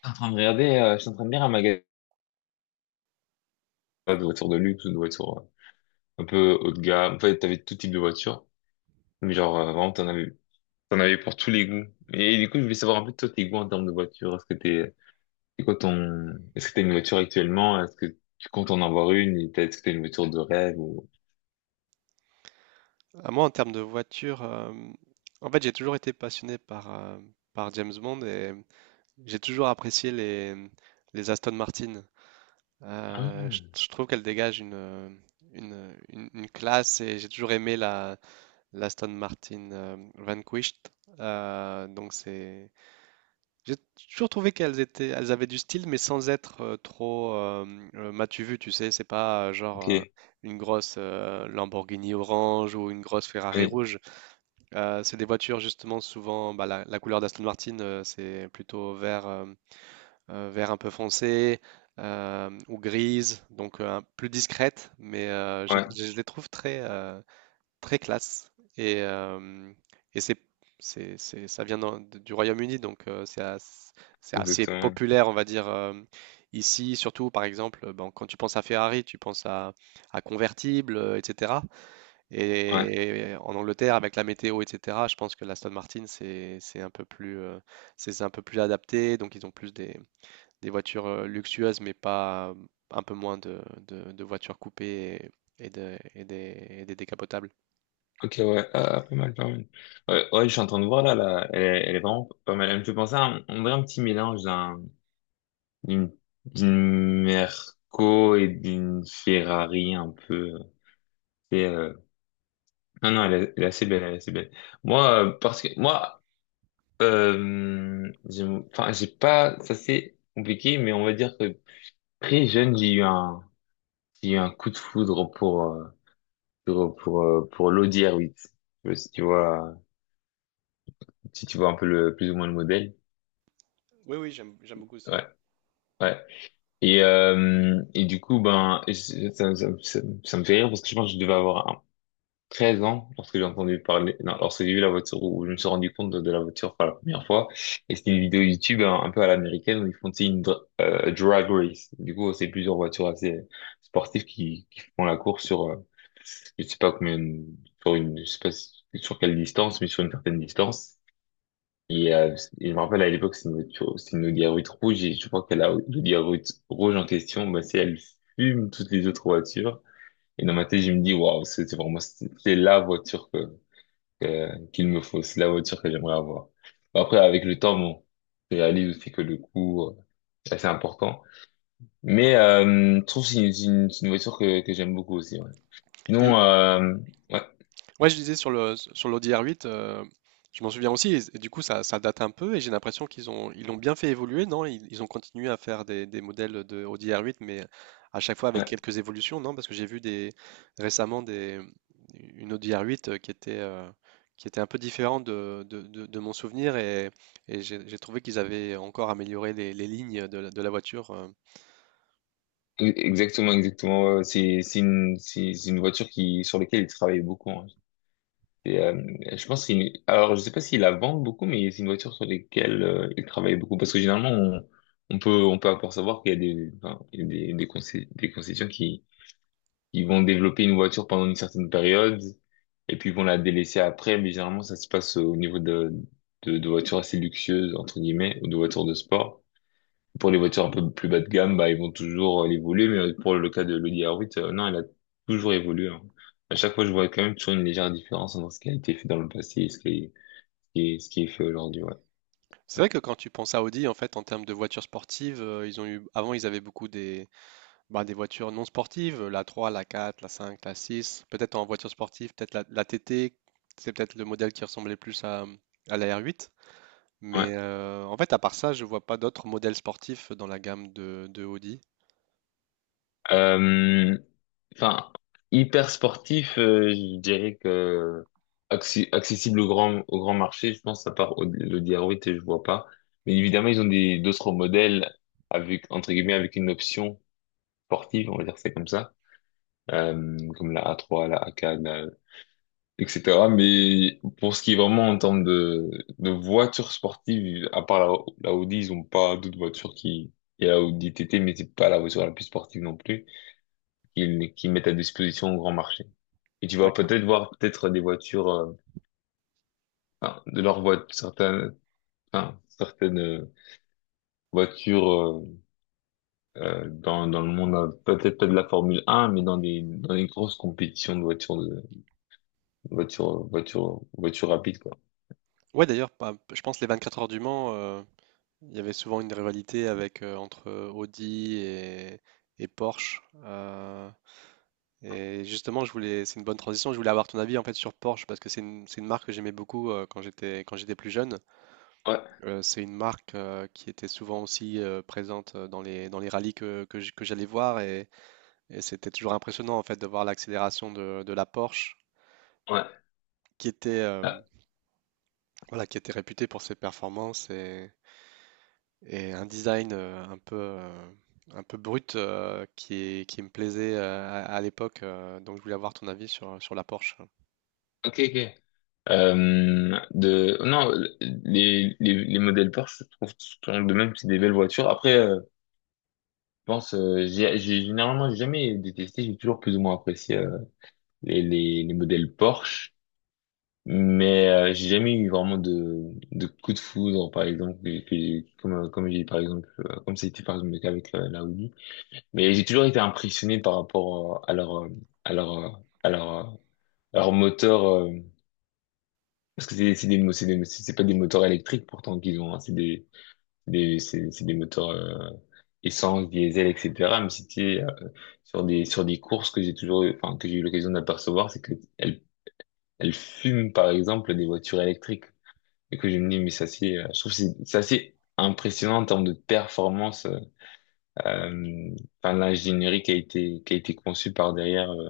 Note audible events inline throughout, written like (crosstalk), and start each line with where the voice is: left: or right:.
left: T'es en train de regarder, je suis en train de lire un magasin de voitures de luxe ou de voitures un peu haut de gamme. En fait, t'avais tout type de voiture. Mais genre, vraiment, t'en avais pour tous les goûts. Et, du coup, je voulais savoir un peu toi, tes goûts en termes de voiture. C'est est-ce que t'as une voiture actuellement? Est-ce que tu comptes en avoir une? Est-ce que t'as une voiture de rêve ou...
right: Ah, moi, en termes de voiture, en fait, j'ai toujours été passionné par James Bond et j'ai toujours apprécié les Aston Martin. Euh, je,
left: Ah,
right: je trouve qu'elles dégagent une classe et j'ai toujours aimé la l'Aston Martin Vanquished. Donc j'ai toujours trouvé qu'elles étaient, elles avaient du style, mais sans être trop m'as-tu vu, tu sais, c'est pas genre
left: ok.
right: une grosse Lamborghini orange ou une grosse Ferrari
left: Oui.
right: rouge. C'est des voitures justement souvent, bah, la couleur d'Aston Martin, c'est plutôt vert un peu foncé ou grise, donc plus discrète, mais
left: Ouais,
right: les trouve très, très classe. Et, euh, et ça vient du Royaume-Uni, donc c'est assez
left: exactement.
right: populaire, on va dire, ici. Surtout par exemple, bon, quand tu penses à Ferrari, tu penses à convertible, etc.
left: Ouais.
right: Et en Angleterre, avec la météo, etc., je pense que l'Aston Martin, c'est un peu plus adapté. Donc, ils ont plus des voitures luxueuses, mais pas un peu moins de voitures coupées et des décapotables.
left: Ok, ouais. Ah, ah, pas mal, pas mal. Ouais, ouais, je suis en train de voir là. Elle est vraiment pas mal. Elle me fait penser à on dirait un petit mélange d'une d'une Merco et d'une Ferrari un peu. Et, non, non, elle est assez belle, elle est assez belle. Moi, parce que moi, euh, j'ai- enfin, j'ai pas, ça c'est compliqué, mais on va dire que très jeune, j'ai eu un coup de foudre pour, pour l'Audi R8. Je sais pas si tu si tu vois un peu le, plus ou moins le modèle.
right: Oui, oui, j'aime beaucoup aussi. Oui.
left: Ouais, ouais. Et du coup, ben, ça me fait rire parce que je pense que je devais avoir 13 ans lorsque j'ai entendu parler, non, lorsque j'ai vu la voiture, où je me suis rendu compte de la voiture pour la première fois. Et c'était une vidéo YouTube un peu à l'américaine où ils font tu sais, drag race. Du coup, c'est plusieurs voitures assez sportives qui font la course sur, je sais pas combien, sur je sais pas si- sur quelle distance, mais sur une certaine distance. Et, euh, et je me rappelle à l'époque, c'est une Audi A8 rouge et je crois que la Audi A8 rouge en question, bah, c'est elle fume toutes les autres voitures. Et dans ma tête, je me dis, waouh, c'est vraiment, c'est la voiture que qu'il me faut. C'est la voiture que j'aimerais avoir. Après, avec le temps, bon, je réalise aussi que le coût, c'est assez important. Mais je trouve que c'est une voiture que j'aime beaucoup aussi. Ouais.
right: Et
left: Sinon, ouais,
right: Ouais, je disais sur le sur l'audi, l'ODR8. Je m'en souviens aussi, et du coup ça date un peu, et j'ai l'impression qu'ils ont ils l'ont bien fait évoluer, non? Ils ont continué à faire des modèles de audi r 8, mais à chaque fois avec
left: ouais,
right: quelques évolutions, non? Parce que j'ai vu des récemment des une audi ODR8 qui était un peu différente de mon souvenir, et j'ai trouvé qu'ils avaient encore amélioré les lignes de la voiture.
left: exactement, exactement. Ouais, ouais, c'est c'est une voiture qui sur laquelle il travaille beaucoup, hein. Et, je pense qu'il, alors je sais pas s'il la vend beaucoup, mais c'est une voiture sur laquelle il travaille beaucoup parce que généralement on peut encore savoir qu'il y a des enfin, il y a des concessions qui ils vont développer une voiture pendant une certaine période et puis ils vont la délaisser après. Mais généralement, ça se passe au niveau de voitures assez luxueuses, entre guillemets, ou de voitures de sport. Pour les voitures un peu plus bas de gamme, bah, ils vont toujours l'évoluer. Mais pour le cas de l'Audi R8, non, elle a toujours évolué, hein. À chaque fois, je vois quand même toujours une légère différence entre ce qui a été fait dans le passé et ce qui est fait aujourd'hui. Ouais.
right: C'est vrai que quand tu penses à Audi, en fait, en termes de voitures sportives, ils ont eu avant ils avaient beaucoup des bah, des voitures non sportives, la trois, la quatre, la cinq, la six, peut-être en voiture sportive, peut-être la TT, c'est peut-être le modèle qui ressemblait plus à la R8.
left: Ouais.
right: Mais en fait, à part ça, je vois pas d'autres modèles sportifs dans la gamme de Audi.
left: Euh, enfin, hyper sportif, je dirais que accessible au au grand marché, je pense, à part le Diaroit, je vois pas. Mais évidemment, ils ont des d'autres modèles avec, entre guillemets, avec une option sportive, on va dire c'est comme ça, comme la A3, la AK, la- etc. Mais pour ce qui est vraiment en termes de voitures sportives, à part la Audi, ils ont pas d'autres voitures qui... Il y a la Audi TT, mais c'est pas la voiture la plus sportive non plus qu'ils mettent à disposition au grand marché. Et tu vas
right: D'accord.
left: peut-être voir peut-être des voitures, enfin, de leurs voitures, certaines, enfin, certaines voitures dans, dans le monde, peut-être pas de la Formule 1, mais dans des grosses compétitions de voitures, voitures rapides, quoi.
right: Ouais, d'ailleurs, je pense les 24 heures du Mans, il y avait souvent une rivalité avec entre Audi et Porsche. Et justement, c'est une bonne transition. Je voulais avoir ton avis en fait sur Porsche parce que c'est une marque que j'aimais beaucoup quand j'étais plus jeune.
left: Ouais,
right: C'est une marque qui était souvent aussi présente dans dans les rallyes que j'allais voir, et c'était toujours impressionnant en fait de voir l'accélération de la Porsche
left: ouais.
right: qui était, euh,
left: Ah,
right: voilà, qui était réputée pour ses performances et un design un peu brut qui me plaisait à l'époque. Donc je voulais avoir ton avis sur la Porsche.
left: ok, ok. Non, les modèles Porsche, je trouve, sont de même, c'est des belles voitures. Après, je pense, généralement j'ai jamais détesté, j'ai toujours plus ou moins apprécié les modèles Porsche, mais j'ai jamais eu vraiment de coup de foudre, par exemple, comme, comme j'ai par exemple, comme c'était par exemple le cas avec la Audi. Mais j'ai toujours été impressionné par rapport à leur, à leur, à leur, leur moteur, parce que c'est des, mo- c'est des, c'est pas des moteurs électriques pourtant qu'ils ont, hein, c'est c'est des moteurs essence, diesel, etc. Mais c'était sur des courses que j'ai enfin, que j'ai eu l'occasion d'apercevoir, c'est que elle fume par exemple des voitures électriques. Et que je me dis, mais ça c'est, je trouve que c'est assez impressionnant en termes de performance, euh, enfin l'ingénierie qui a été conçue par derrière.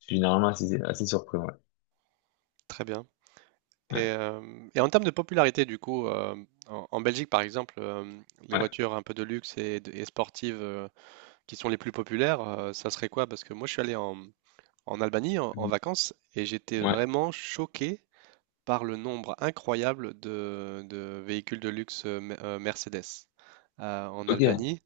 left: Je suis généralement assez, assez surpris. Ouais,
right: Très bien. Et,
left: ouais,
right: euh, et en termes de popularité, du coup, en Belgique par exemple, les
left: ouais,
right: voitures un peu de luxe et, et sportives, qui sont les plus populaires, ça serait quoi? Parce que moi, je suis allé en Albanie en
left: mhm,
right: vacances, et j'étais
left: ouais.
right: vraiment choqué par le nombre incroyable de véhicules de luxe Mercedes en
left: Ok.
right: Albanie.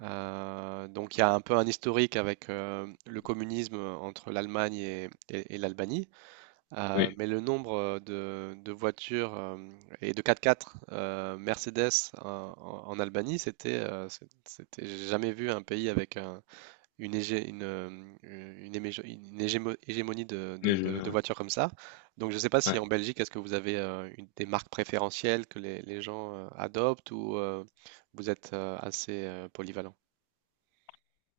right: Donc, il y a un peu un historique avec le communisme entre l'Allemagne et l'Albanie.
left: Oui,
right: Mais le nombre de voitures et de 4x4 Mercedes en Albanie, c'était... J'ai jamais vu un pays avec un une, hégé- une hémé- une hégémo- hégémonie
left: mais
right: de
left: je,
right: voitures comme ça. Donc je ne sais pas si
left: ouais.
right: en Belgique, est-ce que vous avez des marques préférentielles que les gens adoptent, ou vous êtes assez polyvalent?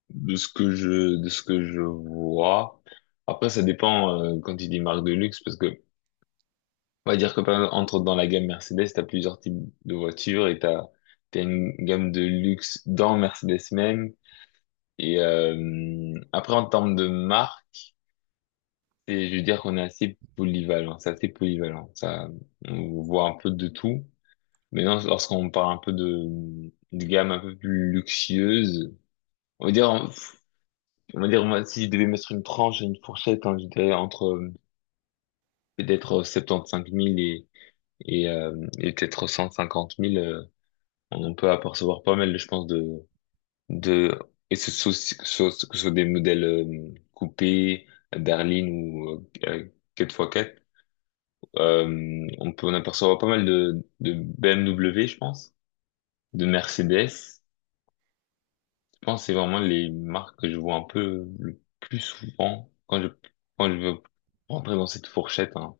left: De ce que je de ce que je vois. Après, ça dépend quand il dit marque de luxe parce que on va dire que par exemple, entre dans la gamme Mercedes, t'as plusieurs types de voitures et t'as une gamme de luxe dans Mercedes même. Et après, en termes de marque, je veux dire qu'on est assez polyvalent. C'est assez polyvalent. Ça, on voit un peu de tout. Maintenant, lorsqu'on parle un peu de gamme un peu plus luxueuse, on va moi, si je devais mettre une tranche, et une fourchette, hein, je dirais entre peut-être 75 000 et et peut-être 150 000. On peut apercevoir pas mal, je pense, de, et soit, que ce soit des modèles coupés, berline ou 4x4, on peut en apercevoir pas mal de BMW, je pense, de Mercedes. Je pense que c'est vraiment les marques que je vois un peu le plus souvent quand je veux rentrer dans cette fourchette, hein,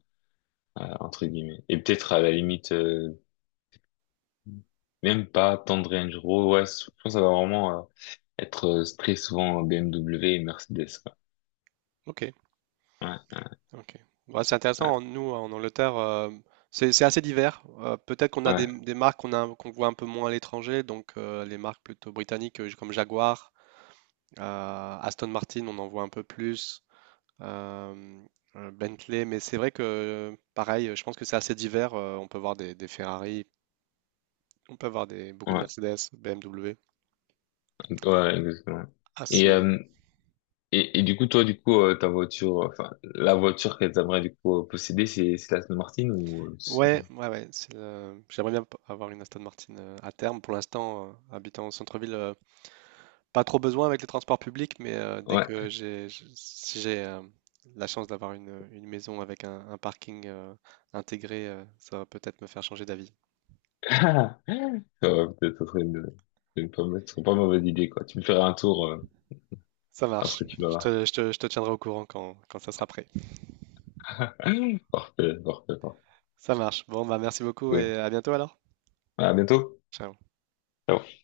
left: entre guillemets. Et peut-être à la limite même pas tendre Range Rover. Ouais, je pense que ça va vraiment être très souvent BMW et Mercedes, quoi.
right: Ok,
left: Ouais,
right: ok. Ouais, c'est intéressant.
left: ouais,
right: Nous, en Angleterre, c'est assez divers. Peut-être qu'on a
left: ouais,
right: des marques qu'on voit un peu moins à l'étranger, donc les marques plutôt britanniques, comme Jaguar, Aston Martin, on en voit un peu plus. Euh, Bentley. Mais c'est vrai que, pareil, je pense que c'est assez divers. On peut voir des Ferrari, on peut voir beaucoup de
left: ouais,
right: Mercedes, BMW.
left: ouais, exactement. Et,
right: Assez.
left: et du coup, toi, du coup, ta voiture, enfin, la voiture qu'elle t'aimerait du coup posséder, c'est la Aston Martin ou...
right: Ouais, ouais, ouais. J'aimerais bien avoir une Aston Martin à terme. Pour l'instant, habitant au centre-ville, pas trop besoin avec les transports publics, mais dès
left: Ouais.
right: que j'ai, j- si j'ai la chance d'avoir une maison avec un parking intégré, ça va peut-être me faire changer d'avis.
left: (laughs) Ça va peut-être être une pas mauvaise idée, quoi. Tu me feras un tour
right: Ça marche.
left: lorsque tu vas
right: Je te tiendrai au courant quand ça sera prêt.
left: là. (laughs) Parfait, parfait, parfait.
right: Ça marche. Bon, bah merci beaucoup
left: Ouais.
right: et à bientôt alors.
left: À bientôt.
right: Ciao.
left: Ciao.